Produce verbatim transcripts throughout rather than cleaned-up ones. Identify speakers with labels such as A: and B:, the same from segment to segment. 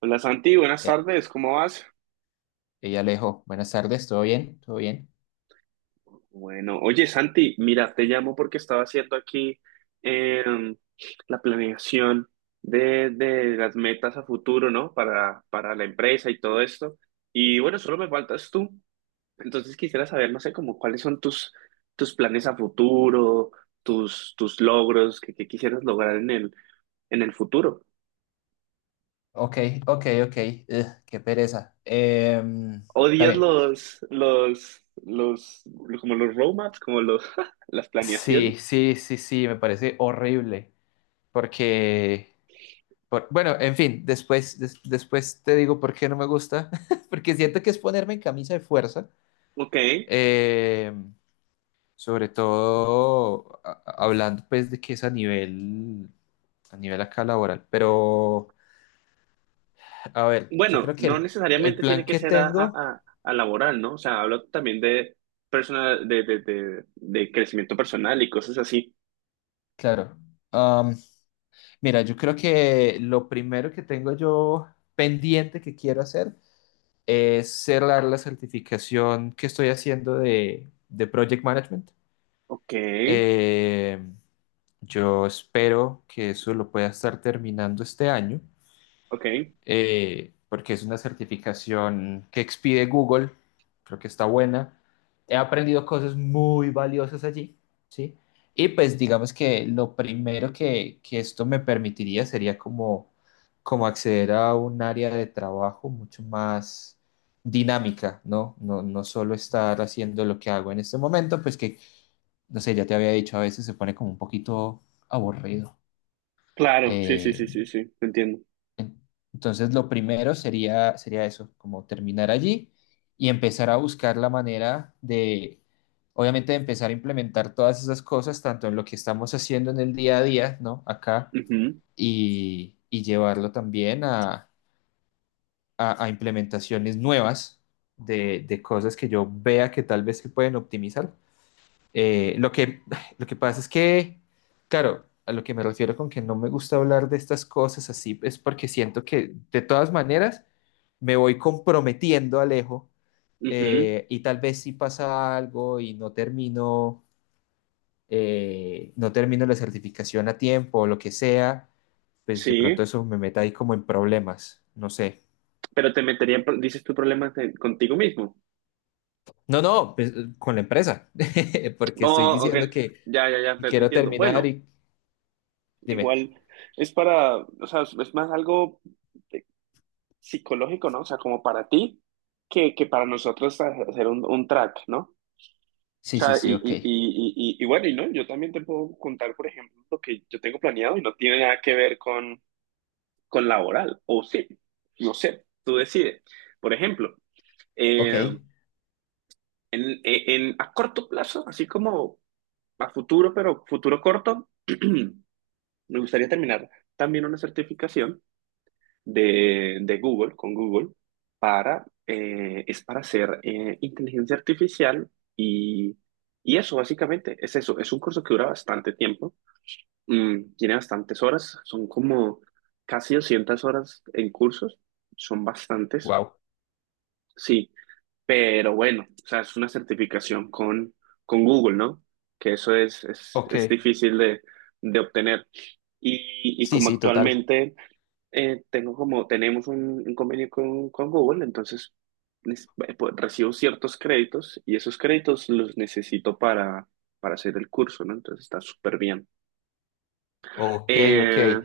A: Hola Santi, buenas
B: Ya,
A: tardes, ¿cómo vas?
B: ella Alejo, buenas tardes, ¿todo bien? ¿Todo bien?
A: Bueno, oye Santi, mira, te llamo porque estaba haciendo aquí em, la planeación de, de las metas a futuro, ¿no? Para, para la empresa y todo esto. Y bueno, solo me faltas tú. Entonces quisiera saber, no sé, como cuáles son tus, tus planes a futuro, tus, tus logros que, que quisieras lograr en el, en el futuro.
B: Ok, ok, ok. Ugh, qué pereza. Em, está
A: ¿Odias
B: bien.
A: los, los, los, como los roadmaps, como los, las planeaciones?
B: Sí, sí, sí, sí, me parece horrible, porque, por- bueno, en fin, después, des- después te digo por qué no me gusta, porque siento que es ponerme en camisa de fuerza.
A: Ok.
B: Eh, Sobre todo a- a- hablando pues de que es a nivel, a nivel acá laboral. Pero, a ver, yo
A: Bueno,
B: creo que
A: no
B: el, el
A: necesariamente tiene
B: plan
A: que
B: que
A: ser a, a-
B: tengo,
A: a- a laboral, ¿no? O sea, hablo también de personal, de, de, de, de crecimiento personal y cosas así.
B: claro. am, Mira, yo creo que lo primero que tengo yo pendiente que quiero hacer es cerrar la certificación que estoy haciendo de, de Project Management.
A: Ok,
B: Eh, yo espero que eso lo pueda estar terminando este año.
A: ok.
B: Eh, porque es una certificación que expide Google, creo que está buena. He aprendido cosas muy valiosas allí, ¿sí? Y pues digamos que lo primero que, que esto me permitiría sería como, como acceder a un área de trabajo mucho más dinámica, ¿no? No, no solo estar haciendo lo que hago en este momento, pues que no sé, ya te había dicho, a veces se pone como un poquito aburrido.
A: Claro, sí, sí,
B: Eh,
A: sí, sí, sí, entiendo.
B: en- Entonces, lo primero sería, sería eso, como terminar allí y empezar a buscar la manera de, obviamente, de empezar a implementar todas esas cosas, tanto en lo que estamos haciendo en el día a día, ¿no? Acá,
A: Ujú,
B: y, y llevarlo también a, a- a implementaciones nuevas de, de cosas que yo vea que tal vez se pueden optimizar. Eh, lo que, lo que pasa es que... Claro, a lo que me refiero con que no me gusta hablar de estas cosas así es porque siento que de todas maneras me voy comprometiendo, Alejo.
A: ujú.
B: Eh, y tal vez si pasa algo y no termino, eh, no termino la certificación a tiempo o lo que sea, pues de
A: Sí,
B: pronto eso me meta ahí como en problemas, no sé.
A: pero te metería, en pro- dices tu problema contigo mismo.
B: No, no, pues, con la empresa, porque estoy
A: Oh, ok,
B: diciendo que
A: ya, ya, ya, ya te
B: quiero
A: entiendo.
B: terminar
A: Bueno,
B: y dime.
A: igual es para, o sea, es más algo eh, psicológico, ¿no? O sea, como para ti que, que para nosotros hacer un, un track, ¿no? O
B: Sí, sí,
A: sea, y,
B: sí, ok,
A: y, y, y, y y bueno, y no, yo también te puedo contar, por ejemplo, lo que yo tengo planeado y no tiene nada que ver con, con laboral, o sí, no sé, tú decides. Por ejemplo, eh,
B: ok,
A: en, en, a corto plazo, así como a futuro, pero futuro corto, me gustaría terminar también una certificación de, de Google, con Google, para, eh, es para hacer eh, inteligencia artificial y, y eso básicamente es eso, es un curso que dura bastante tiempo, mm, tiene bastantes horas, son como casi doscientas horas en cursos, son bastantes,
B: wow,
A: sí, pero bueno, o sea, es una certificación con, con Google, ¿no? Que eso es, es,
B: ok,
A: es difícil de, de obtener. Y, y
B: sí,
A: como
B: sí, total,
A: actualmente eh, tengo como, tenemos un, un convenio con, con Google, entonces nes- eh, pues, recibo ciertos créditos y esos créditos los necesito para, para hacer el curso, ¿no? Entonces está súper bien.
B: ok, ok,
A: Eh,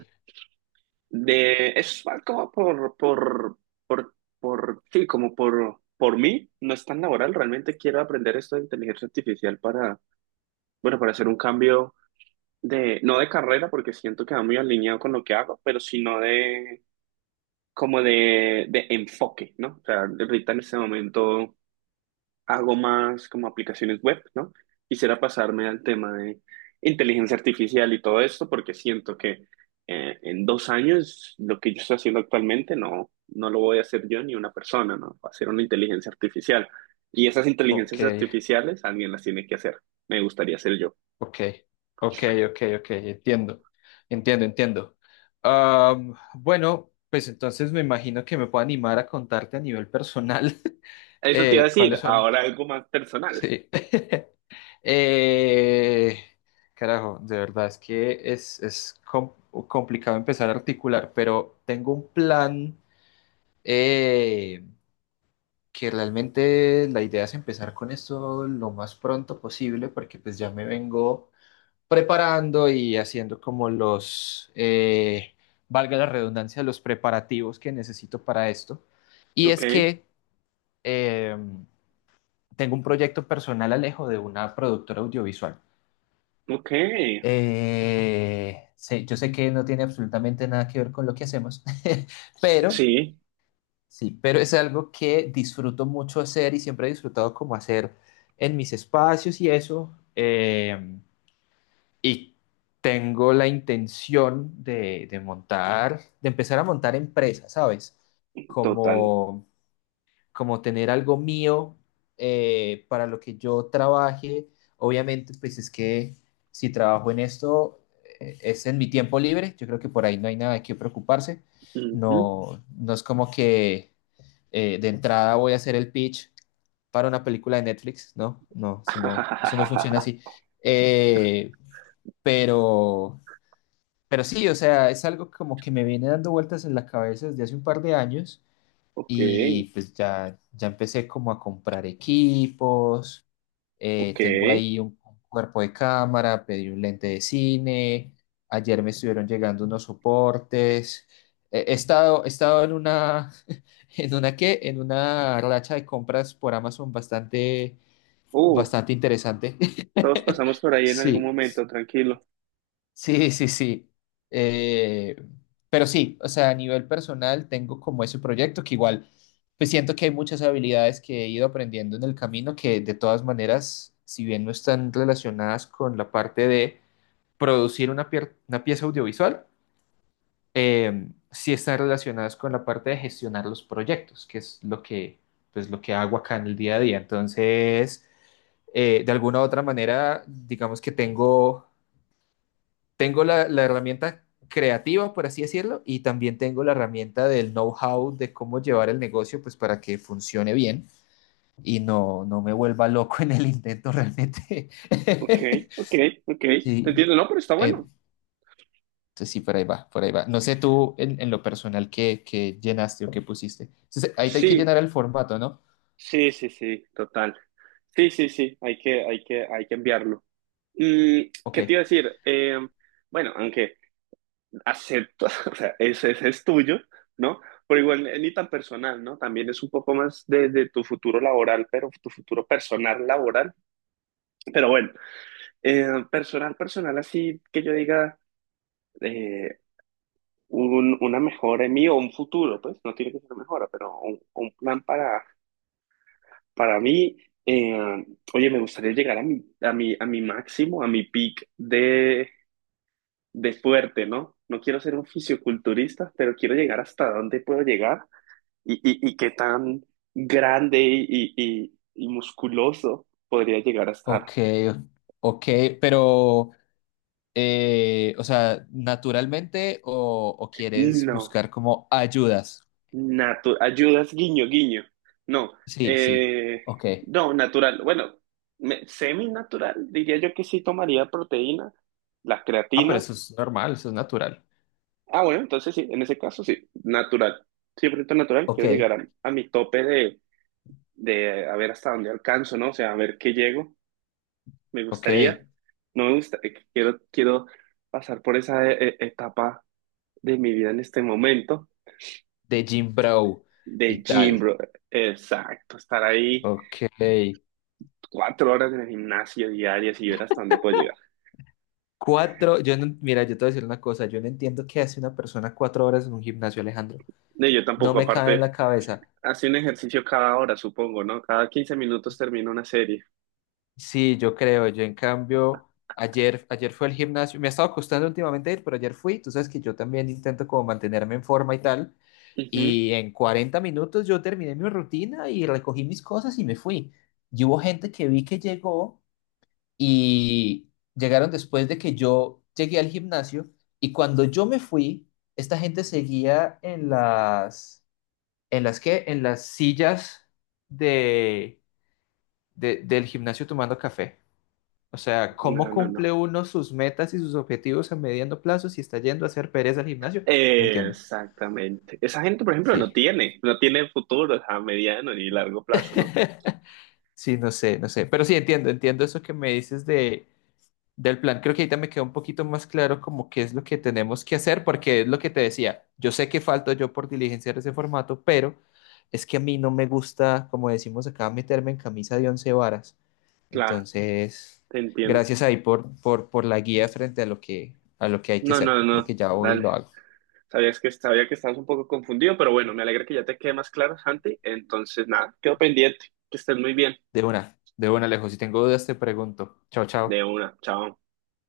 A: de, es más como por, por, por, por, sí, como por, por mí, no es tan laboral, realmente quiero aprender esto de inteligencia artificial para, bueno, para hacer un cambio de, no de carrera, porque siento que va muy alineado con lo que hago, pero sino de como de, de enfoque, ¿no? O sea, ahorita en este momento hago más como aplicaciones web, ¿no? Quisiera pasarme al tema de inteligencia artificial y todo esto porque siento que eh, en dos años lo que yo estoy haciendo actualmente no, no lo voy a hacer yo ni una persona, ¿no? Va a ser una inteligencia artificial. Y esas
B: ok.
A: inteligencias artificiales alguien las tiene que hacer. Me gustaría ser yo.
B: Ok, ok, ok, ok, entiendo, entiendo, entiendo. Am, bueno, pues entonces me imagino que me puedo animar a contarte a nivel personal,
A: Eso te iba a
B: eh,
A: decir,
B: cuáles son.
A: ahora algo más personal.
B: Sí. Eh, carajo, de verdad es que es, es com- complicado empezar a articular, pero tengo un plan, eh, que realmente la idea es empezar con esto lo más pronto posible, porque pues ya me vengo preparando y haciendo como los, eh, valga la redundancia, los preparativos que necesito para esto. Y
A: Ok,
B: es que eh, tengo un proyecto personal, Alejo, de una productora audiovisual.
A: ok,
B: Eh, sé- yo sé que no tiene absolutamente nada que ver con lo que hacemos, pero
A: sí,
B: sí, pero es algo que disfruto mucho hacer y siempre he disfrutado como hacer en mis espacios y eso. Eh, Y tengo la intención de, de montar, de empezar a montar empresas, ¿sabes?
A: total.
B: Como, como tener algo mío eh, para lo que yo trabaje. Obviamente, pues es que si trabajo en esto, eh, es en mi tiempo libre. Yo creo que por ahí no hay nada de qué preocuparse.
A: Ujú.
B: No, no es como que eh, de entrada voy a hacer el pitch para una película de Netflix, ¿no? No, eso no, eso no funciona así. Eh, pero pero sí, o sea, es algo como que me viene dando vueltas en la cabeza desde hace un par de años
A: Ok,
B: y pues ya, ya empecé como a comprar equipos, eh,
A: ok.
B: tengo ahí un, un cuerpo de cámara, pedí un lente de cine, ayer me estuvieron llegando unos soportes. eh, he estado, he estado en una, en una qué, en una racha de compras por Amazon bastante,
A: Uh,
B: bastante interesante.
A: todos pasamos por ahí en algún
B: Sí.
A: momento, tranquilo.
B: Sí, sí, sí. Eh, pero sí, o sea, a nivel personal tengo como ese proyecto que igual, pues siento que hay muchas habilidades que he ido aprendiendo en el camino que de todas maneras, si bien no están relacionadas con la parte de producir una, pier- una pieza audiovisual, eh, sí están relacionadas con la parte de gestionar los proyectos, que es lo que, pues, lo que hago acá en el día a día. Entonces, eh, de alguna u otra manera, digamos que tengo tengo la, la herramienta creativa, por así decirlo, y también tengo la herramienta del know-how de cómo llevar el negocio, pues para que funcione bien y no, no me vuelva loco en el intento realmente.
A: Ok, ok, ok. Te
B: Sí,
A: entiendo, no, pero está
B: eh,
A: bueno.
B: entonces sí, por ahí va, por ahí va. No sé tú en, en lo personal qué, qué llenaste o qué pusiste. Entonces, ahí te hay que
A: Sí,
B: llenar el formato, ¿no?
A: sí, sí, sí, total. Sí, sí, sí, hay que, hay que, hay que enviarlo. Mm, ¿qué te iba
B: Ok,
A: a decir? Eh, bueno, aunque acepto, o sea, ese, ese es tuyo, ¿no? Pero igual eh, ni tan personal, ¿no? También es un poco más de, de tu futuro laboral, pero tu futuro personal laboral. Pero bueno. Eh, personal, personal, así que yo diga eh, un- una mejora en mí o un futuro, pues no tiene que ser mejora, pero un, un plan para, para mí. Eh, oye, me gustaría llegar a mi, a mi, a mi máximo, a mi peak de, de fuerte, ¿no? No quiero ser un fisioculturista, pero quiero llegar hasta dónde puedo llegar y, y, y qué tan grande y, y, y y musculoso podría llegar a estar.
B: ok, ok, pero, eh, o sea, naturalmente o, o quieres
A: No.
B: buscar como ayudas.
A: Natu- ayudas, guiño, guiño. No,
B: Sí, sí.
A: eh,
B: Ok.
A: no, natural. Bueno, me- seminatural, diría yo que sí tomaría proteína, la
B: Ah, pero
A: creatina.
B: eso es normal, eso es natural.
A: Ah, bueno, entonces sí, en ese caso sí, natural. cien por ciento natural,
B: Ok.
A: quiero llegar a, a mi tope de, de a ver hasta dónde alcanzo, ¿no? O sea, a ver qué llego, me
B: Ok,
A: gustaría. No me gusta, eh, quiero, quiero pasar por esa eh, eh, etapa de mi vida en este momento,
B: de Jim Brow y
A: de gym,
B: tal.
A: bro. Exacto, estar ahí
B: Ok.
A: cuatro horas en el gimnasio diarias y ver hasta dónde puedo llegar.
B: Cuatro, yo no, mira, yo te voy a decir una cosa, yo no entiendo qué hace una persona cuatro horas en un gimnasio, Alejandro.
A: No, yo
B: No
A: tampoco,
B: me cabe en
A: aparte,
B: la cabeza.
A: hace un ejercicio cada hora, supongo, ¿no? Cada quince minutos termino una serie.
B: Sí, yo creo. Yo, en cambio, ayer, ayer fue al gimnasio. Me ha estado costando últimamente ir, pero ayer fui. Tú sabes que yo también intento como mantenerme en forma y tal.
A: Ujú.
B: Y en cuarenta minutos yo terminé mi rutina y recogí mis cosas y me fui. Y hubo gente que vi que llegó y llegaron después de que yo llegué al gimnasio. Y cuando yo me fui, esta gente seguía en las, ¿en las qué? En las sillas de, de- del gimnasio tomando café. O sea, ¿cómo
A: No, no, no.
B: cumple uno sus metas y sus objetivos a mediano plazo si está yendo a hacer pereza al gimnasio? No entiendo.
A: Exactamente. Esa gente, por ejemplo, no
B: Sí.
A: tiene, no tiene futuro a mediano ni largo plazo, ¿no?
B: Sí, no sé, no sé. Pero sí entiendo, entiendo eso que me dices de, del plan. Creo que ahorita me queda un poquito más claro como qué es lo que tenemos que hacer, porque es lo que te decía. Yo sé que falto yo por diligenciar ese formato, pero es que a mí no me gusta, como decimos acá, meterme en camisa de once varas.
A: Claro,
B: Entonces,
A: te entiendo.
B: gracias ahí por, por, por la guía frente a lo que, a lo que hay que
A: No,
B: hacer.
A: no,
B: Creo
A: no.
B: que ya hoy lo
A: Dale.
B: hago.
A: Sabías que sabía que estabas un poco confundido, pero bueno, me alegra que ya te quede más claro, Santi. Entonces, nada, quedo pendiente. Que estés muy bien.
B: De una, de una, Alejo. Si tengo dudas, te pregunto. Chao,
A: De
B: chao.
A: una. Chao.